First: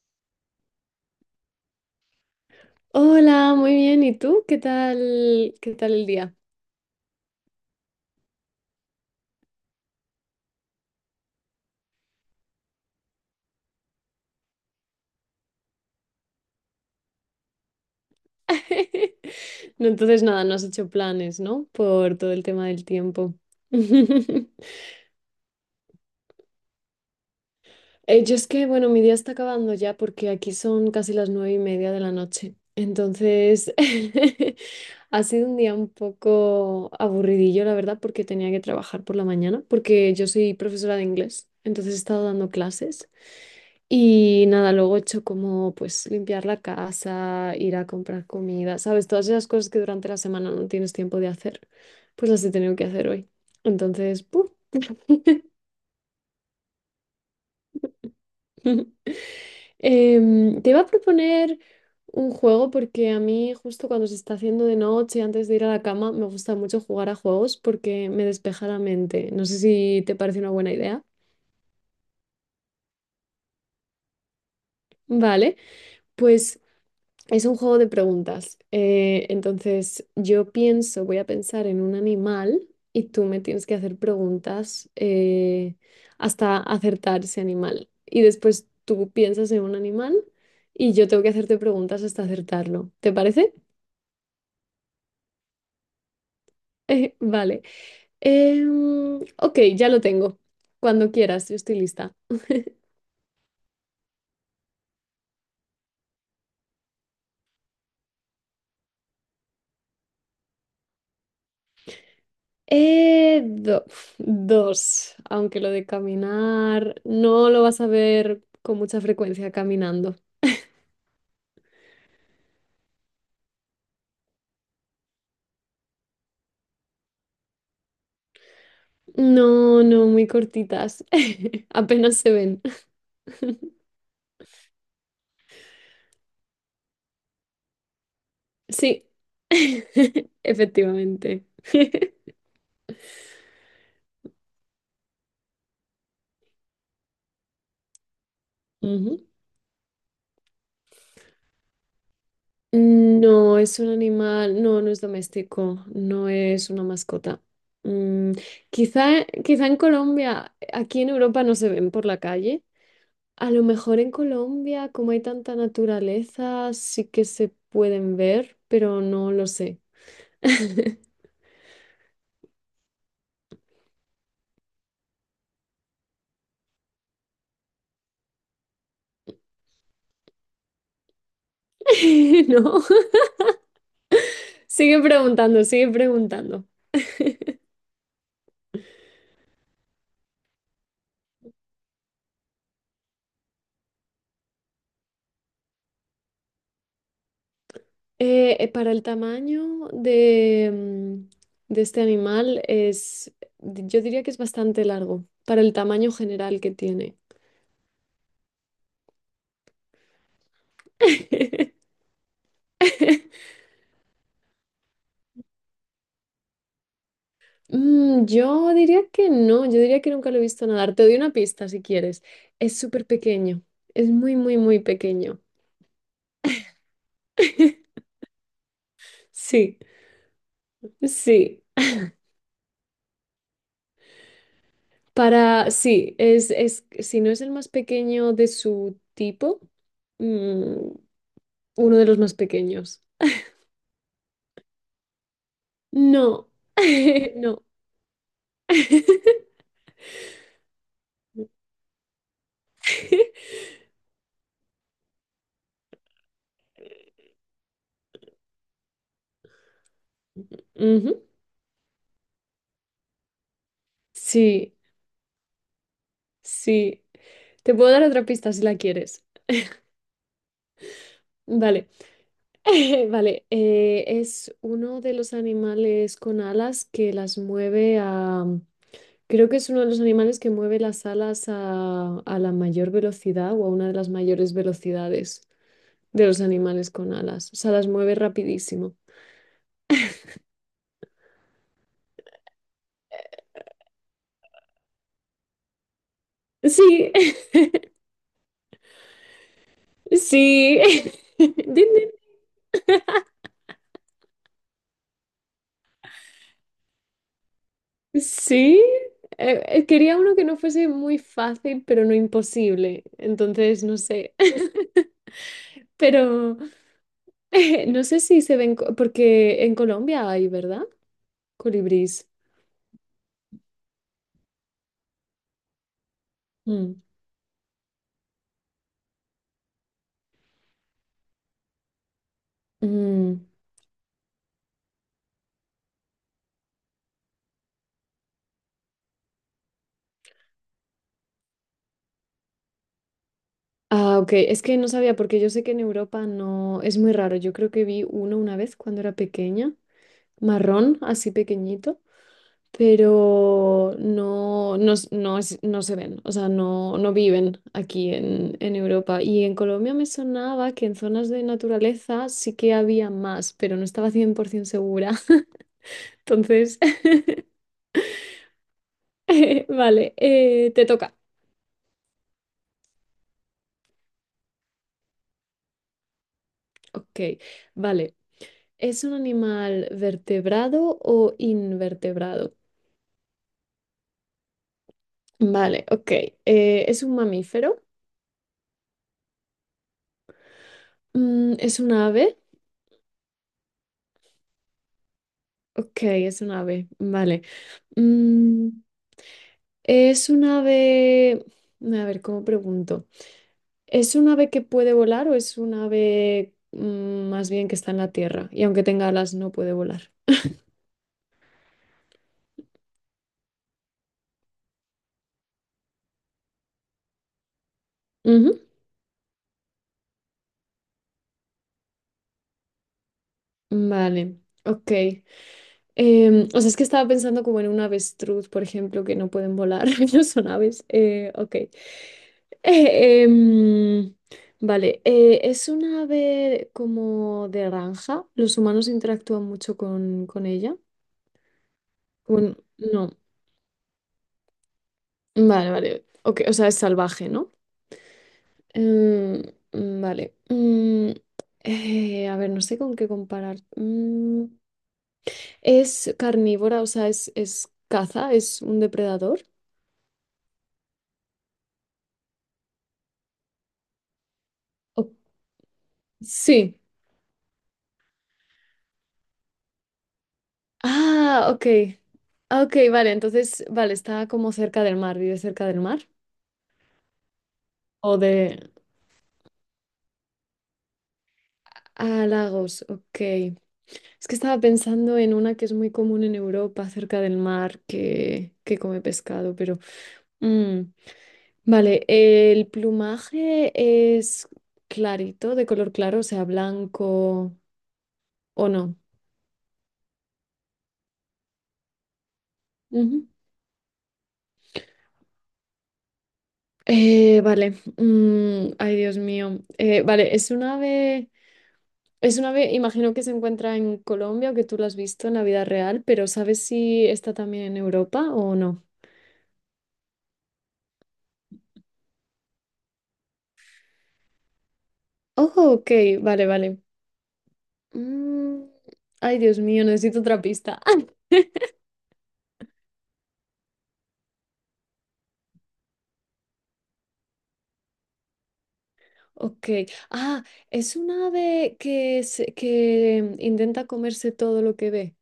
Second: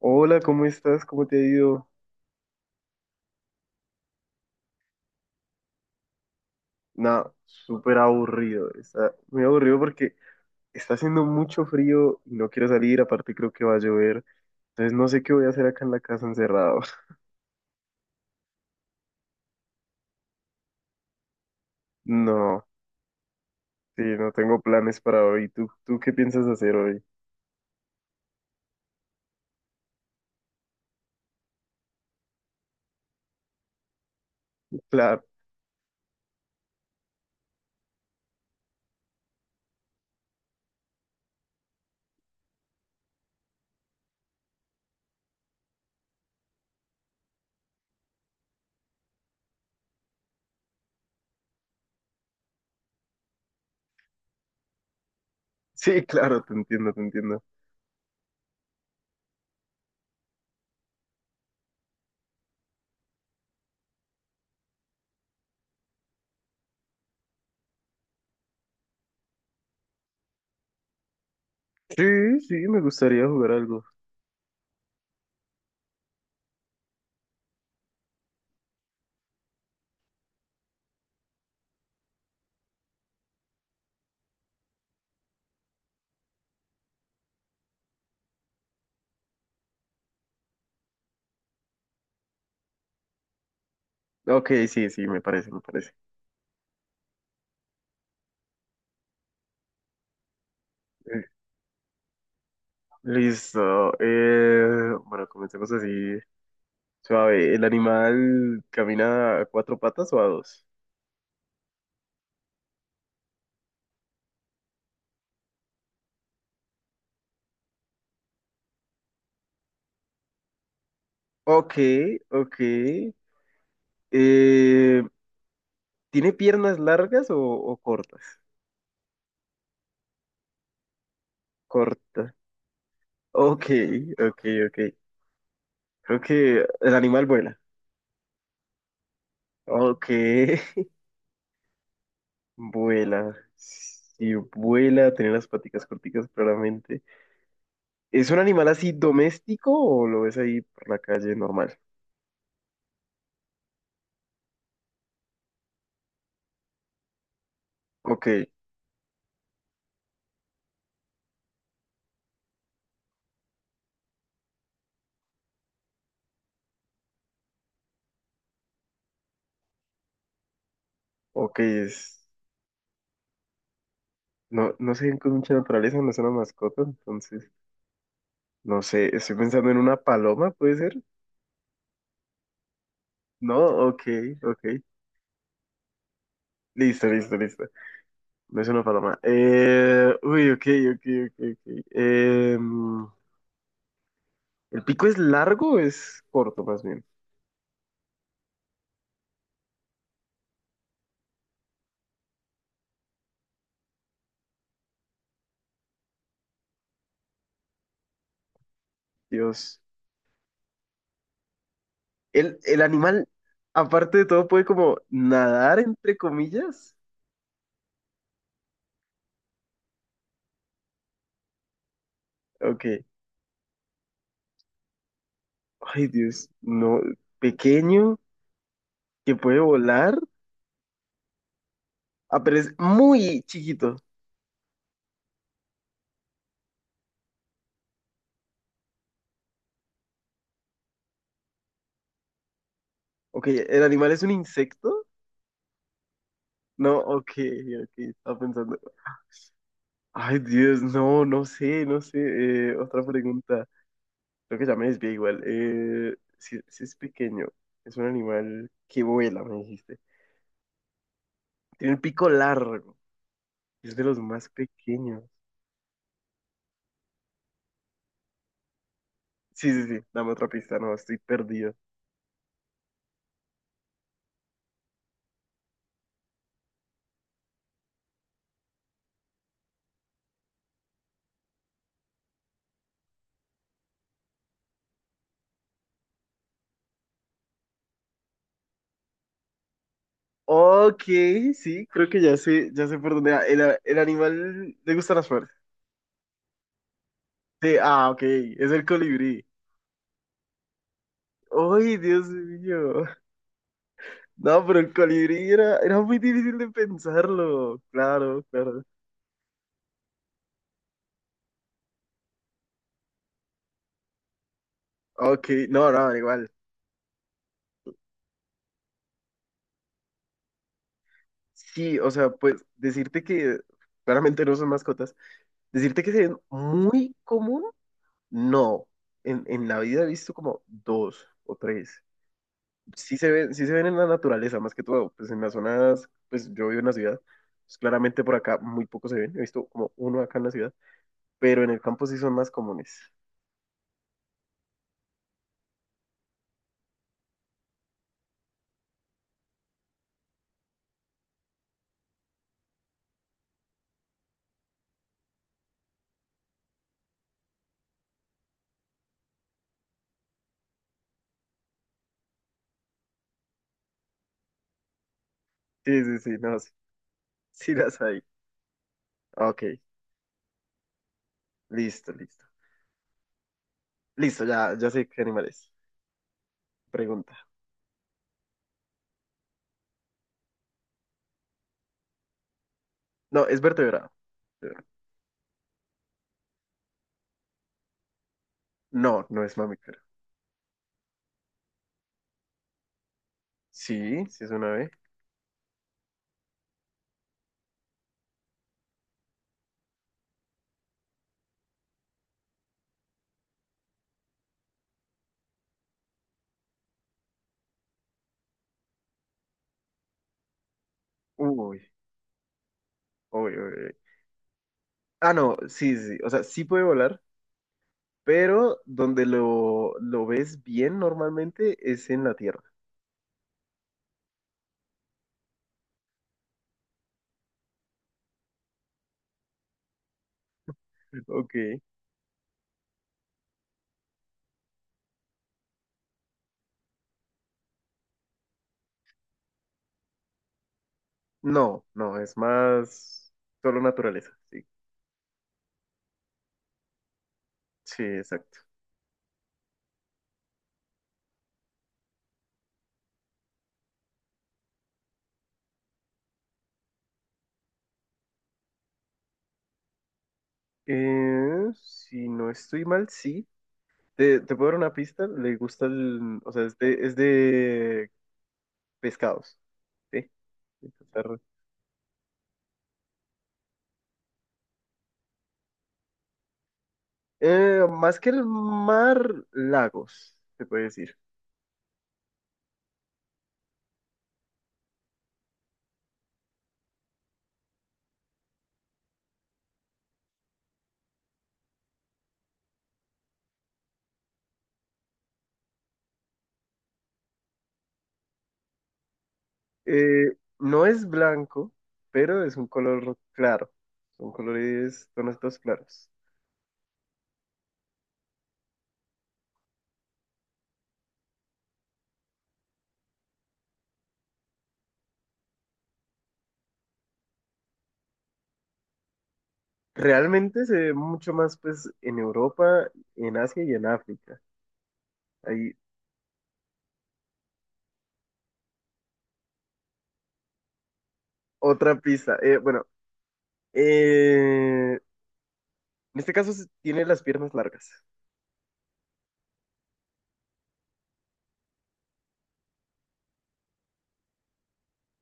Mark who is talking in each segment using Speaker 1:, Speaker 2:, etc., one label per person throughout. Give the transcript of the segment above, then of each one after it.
Speaker 1: Hola, ¿cómo estás? ¿Cómo te ha ido?
Speaker 2: Hola, muy bien. ¿Y tú? ¿Qué tal? ¿Qué tal el día?
Speaker 1: Nada, súper aburrido. Está muy aburrido porque está haciendo mucho frío y no quiero salir. Aparte, creo que va a llover. Entonces, no sé qué voy a hacer acá en la casa encerrado.
Speaker 2: No, entonces nada, no has hecho planes, ¿no? Por todo el
Speaker 1: No,
Speaker 2: tema del tiempo.
Speaker 1: sí, no tengo planes para hoy. ¿Tú ¿qué piensas hacer hoy?
Speaker 2: Yo es que, bueno, mi día está acabando ya porque aquí son casi las 9:30 de la noche. Entonces, ha
Speaker 1: Claro.
Speaker 2: sido un día un poco aburridillo, la verdad, porque tenía que trabajar por la mañana, porque yo soy profesora de inglés, entonces he estado dando clases. Y nada, luego he hecho como pues limpiar la casa, ir a comprar comida, ¿sabes? Todas esas cosas que durante la semana no tienes tiempo de hacer, pues las he tenido que hacer hoy. Entonces, ¡puf!
Speaker 1: Sí, claro, te entiendo, te entiendo.
Speaker 2: Te iba a proponer un juego porque a mí justo cuando se está haciendo de noche, antes de ir a la cama, me gusta mucho jugar a juegos porque me despeja la mente. No sé si te parece una buena idea.
Speaker 1: Sí, sí, me gustaría jugar algo.
Speaker 2: Vale, pues, es un juego de preguntas. Entonces, yo pienso, voy a pensar en un animal y tú me tienes que hacer preguntas hasta acertar ese animal. Y después tú piensas en un animal y yo tengo que hacerte preguntas hasta acertarlo. ¿Te parece?
Speaker 1: Ok, sí, sí, me parece, me parece.
Speaker 2: Vale. Ok, ya lo tengo. Cuando
Speaker 1: Eh,
Speaker 2: quieras, yo estoy lista.
Speaker 1: Listo. Bueno, comencemos así. Suave, ¿el animal camina a cuatro patas o a dos?
Speaker 2: Eh, do- Dos, aunque lo de caminar no lo vas a ver con mucha frecuencia caminando.
Speaker 1: Ok, ok. Eh, ¿Tiene piernas largas o cortas?
Speaker 2: No, no, muy cortitas. Apenas se
Speaker 1: Corta.
Speaker 2: ven.
Speaker 1: Ok, ok, ok. Creo que el animal vuela.
Speaker 2: Sí,
Speaker 1: Ok.
Speaker 2: efectivamente.
Speaker 1: Vuela. Si vuela, tiene las paticas corticas claramente. ¿Es un animal así
Speaker 2: Ujú.
Speaker 1: doméstico o lo ves ahí por la calle normal?
Speaker 2: No, es un animal, no, no es doméstico, no es una mascota.
Speaker 1: Ok,
Speaker 2: Mm, Quizá, quizá en Colombia, aquí en Europa no se ven por la calle. A lo mejor en Colombia, como hay tanta naturaleza, sí que se pueden ver, pero no lo sé.
Speaker 1: ok, es... No, no sé, con mucha naturaleza, no es una mascota, entonces... No sé, estoy pensando en una paloma, ¿puede ser?
Speaker 2: No,
Speaker 1: No, ok, ok.
Speaker 2: sigue preguntando, sigue preguntando.
Speaker 1: Listo, listo, listo. No es una paloma. Ok, ok, ok, ok. ¿El pico es largo o es corto, más bien?
Speaker 2: Para el tamaño de este animal es, yo diría que es bastante largo, para el tamaño general que tiene.
Speaker 1: Dios. ¿El animal, aparte de todo, ¿puede como nadar, entre comillas?
Speaker 2: Yo diría que no, yo diría que nunca lo he visto nadar. Te doy una pista si quieres. Es
Speaker 1: Ok.
Speaker 2: súper pequeño, es muy, muy, muy pequeño.
Speaker 1: Ay, Dios, no. Pequeño, que puede
Speaker 2: Sí,
Speaker 1: volar.
Speaker 2: sí.
Speaker 1: Ah, pero es muy chiquito.
Speaker 2: Para, sí, es, si no es el más pequeño de su tipo, mm, uno de los más pequeños.
Speaker 1: Ok, ¿el animal es un insecto?
Speaker 2: No,
Speaker 1: No, ok,
Speaker 2: no.
Speaker 1: ok, estaba pensando. Ay, Dios, no, no sé, no sé. Otra pregunta. Creo que ya me desvié igual. Si es pequeño, es un animal que vuela, me dijiste.
Speaker 2: Ujú.
Speaker 1: Tiene un pico largo. Es de los más
Speaker 2: Sí,
Speaker 1: pequeños.
Speaker 2: sí. Te puedo dar otra pista si la quieres.
Speaker 1: Sí, sí, sí. Dame otra pista, no, estoy perdido.
Speaker 2: Vale, vale. Es uno de los animales con alas que las mueve a... Creo que es uno de los animales que mueve las alas a la mayor velocidad o a una de las mayores velocidades de los animales con alas. O sea, las mueve rapidísimo.
Speaker 1: Ok, sí, creo que ya sé por dónde va. El animal, le gustan las flores.
Speaker 2: Sí,
Speaker 1: Sí, ah, ok, es el colibrí.
Speaker 2: sí. Din,
Speaker 1: ¡Ay,
Speaker 2: din,
Speaker 1: Dios mío! No, pero el colibrí era, era muy difícil de pensarlo. Claro, claro.
Speaker 2: sí, quería uno que no fuese muy fácil, pero no imposible. Entonces, no sé.
Speaker 1: Ok, no, no, igual.
Speaker 2: Pero no sé si se ven, porque en Colombia hay, ¿verdad?
Speaker 1: Sí, o
Speaker 2: Colibrís.
Speaker 1: sea, pues decirte que claramente no son mascotas, decirte que se ven
Speaker 2: Mm.
Speaker 1: muy común, no. En la vida he visto como dos o tres.
Speaker 2: Mm.
Speaker 1: Sí se ven en la naturaleza, más que todo, pues en las zonas, pues yo vivo en la ciudad, pues claramente por acá muy pocos se ven, he visto como uno acá en la ciudad, pero en el campo sí son más comunes.
Speaker 2: Ah, ok. Es que no sabía, porque yo sé que en Europa no, es muy raro. Yo creo que vi uno una vez cuando era pequeña, marrón, así pequeñito. Pero no, no, s- no, es- no se ven, o sea, no, no viven aquí en, Europa. Y en Colombia me sonaba que en zonas de naturaleza sí que había más, pero no estaba 100% segura.
Speaker 1: Sí, sí, sí, no, sí,
Speaker 2: Entonces,
Speaker 1: sí las hay. Ok,
Speaker 2: vale, te toca.
Speaker 1: listo, listo. Listo, ya, ya sé qué animal es.
Speaker 2: Ok,
Speaker 1: Pregunta.
Speaker 2: vale. ¿Es un animal vertebrado o invertebrado?
Speaker 1: No, es vertebrado.
Speaker 2: Vale, ok. ¿Es un mamífero?
Speaker 1: No, no es mamífero.
Speaker 2: ¿Es un ave?
Speaker 1: Sí, sí es una ave.
Speaker 2: Ok, es un ave, vale. Mm, ¿Es un ave, a ver, cómo pregunto? ¿Es un ave que puede volar o es un ave, más bien que está en la tierra y aunque tenga alas no puede volar?
Speaker 1: Uy, uy, uy, uy. Ah, no, sí, sí, sí. O sea, sí puede volar,
Speaker 2: Ujú.
Speaker 1: pero donde lo ves bien normalmente es en la tierra.
Speaker 2: Vale, ok. O sea, es que estaba pensando como en un avestruz, por ejemplo, que no pueden volar, no son aves.
Speaker 1: Ok.
Speaker 2: Ok. Eh, em, vale, ¿es un ave como de granja? ¿Los humanos interactúan mucho con ella?
Speaker 1: No, no, es
Speaker 2: Bueno, no.
Speaker 1: más solo naturaleza. Sí,
Speaker 2: Vale, vale. Ok, o sea, es salvaje, ¿no?
Speaker 1: sí, exacto.
Speaker 2: Em, vale. A ver, no sé con qué comparar. Es carnívora, o sea, es caza, es un depredador.
Speaker 1: Si no estoy mal, sí. Te puedo dar una
Speaker 2: O-
Speaker 1: pista. Le gusta el. O sea, es
Speaker 2: sí.
Speaker 1: de, es de pescados. Sí. De cazar.
Speaker 2: Ah, ok. Ah, ok, vale, entonces, vale, está como cerca del mar, vive cerca del mar. O
Speaker 1: Más que
Speaker 2: de...
Speaker 1: el mar, lagos, se puede decir.
Speaker 2: Ah, lagos, ok. Es que estaba pensando en una que es muy común en Europa, cerca del mar, que come pescado, pero... mm. Vale, el plumaje es clarito, de color claro, o sea, blanco o no.
Speaker 1: No es blanco, pero es un color
Speaker 2: Ujú.
Speaker 1: claro. Son colores, tonos todos claros.
Speaker 2: Vale, ay Dios mío. Vale, es un ave, imagino que se encuentra en Colombia o que tú lo has visto en la vida real, pero ¿sabes si está también en Europa o no?
Speaker 1: Realmente se ve mucho más pues en Europa, en Asia y en África.
Speaker 2: Oh,
Speaker 1: Hay
Speaker 2: ok, vale, vale. Mm, Ay Dios mío, necesito otra pista.
Speaker 1: otra pista. Bueno, eh, en este caso se- tiene las piernas largas.
Speaker 2: Ok, ah, es un ave que intenta comerse todo lo que ve.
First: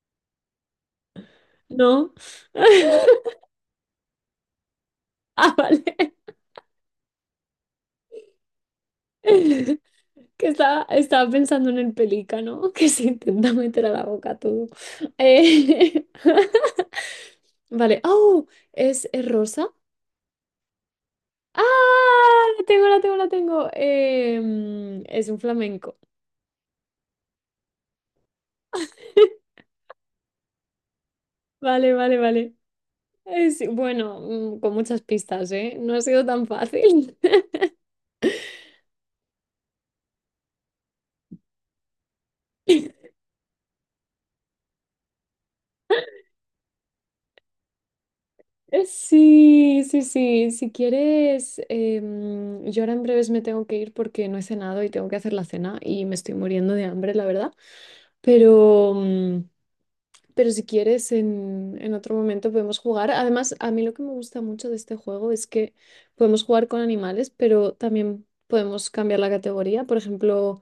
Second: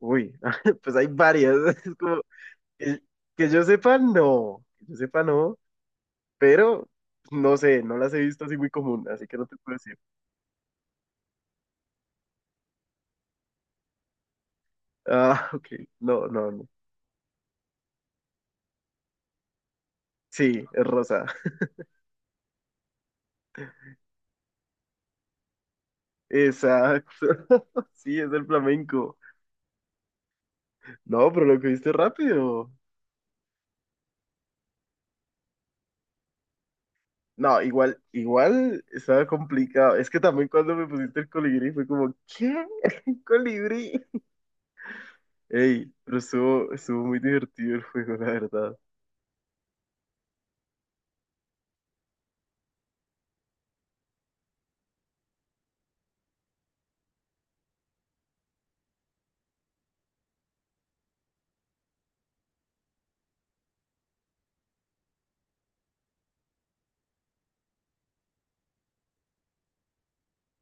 Speaker 1: Uy. Pues hay varias. Es
Speaker 2: No.
Speaker 1: como, eh, que yo sepa, no. Que yo sepa,
Speaker 2: Ah,
Speaker 1: no.
Speaker 2: vale.
Speaker 1: Pero no sé, no las he visto así muy común, así que no te puedo decir.
Speaker 2: Que estaba pensando en el pelícano que se intenta meter a la boca todo.
Speaker 1: Ah. Ok.
Speaker 2: Eh,
Speaker 1: No, no, no.
Speaker 2: Vale. ¡Oh! Es rosa?
Speaker 1: Sí, es rosa.
Speaker 2: ¡Ah! La tengo, la tengo, la tengo. Es un flamenco.
Speaker 1: Exacto. Sí, es el flamenco. No, pero lo que viste
Speaker 2: Vale, vale, vale.
Speaker 1: rápido.
Speaker 2: Es, bueno, con muchas pistas, ¿eh? No ha sido tan fácil.
Speaker 1: No, igual, igual estaba complicado. Es que también cuando me pusiste el colibrí fue como, ¿qué? ¿Colibrí? Ey, pero estuvo, estuvo muy divertido el juego, la verdad.
Speaker 2: Sí, sí, sí. Si quieres, yo ahora en breves me tengo que ir porque no he cenado y tengo que hacer la cena y me estoy muriendo de hambre, la verdad. Pero, pero si quieres, en, otro momento podemos jugar. Además, a mí lo que me gusta mucho de este juego es que podemos jugar con animales, pero también podemos cambiar la categoría, por ejemplo,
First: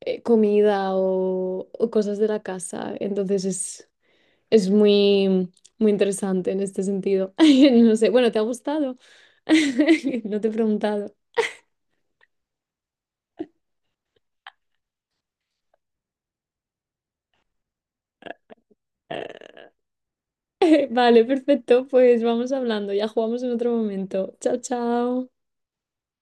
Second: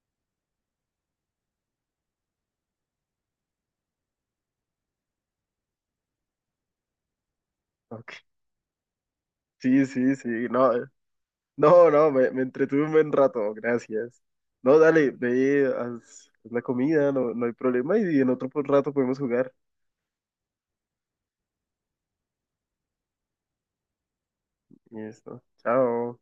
Speaker 2: comida o cosas de la casa. Entonces es muy, muy interesante en este sentido. No sé,
Speaker 1: Ok.
Speaker 2: bueno, ¿te ha gustado?
Speaker 1: Sí, sí, sí.
Speaker 2: No te he
Speaker 1: No,
Speaker 2: preguntado.
Speaker 1: no, no, me entretuve un buen rato, gracias. No, dale, ve, haz, haz la comida, no, no hay problema. Y en otro rato podemos jugar.
Speaker 2: Vale, perfecto, pues vamos hablando, ya jugamos en otro momento. Chao,
Speaker 1: Y esto.
Speaker 2: chao.
Speaker 1: Chao.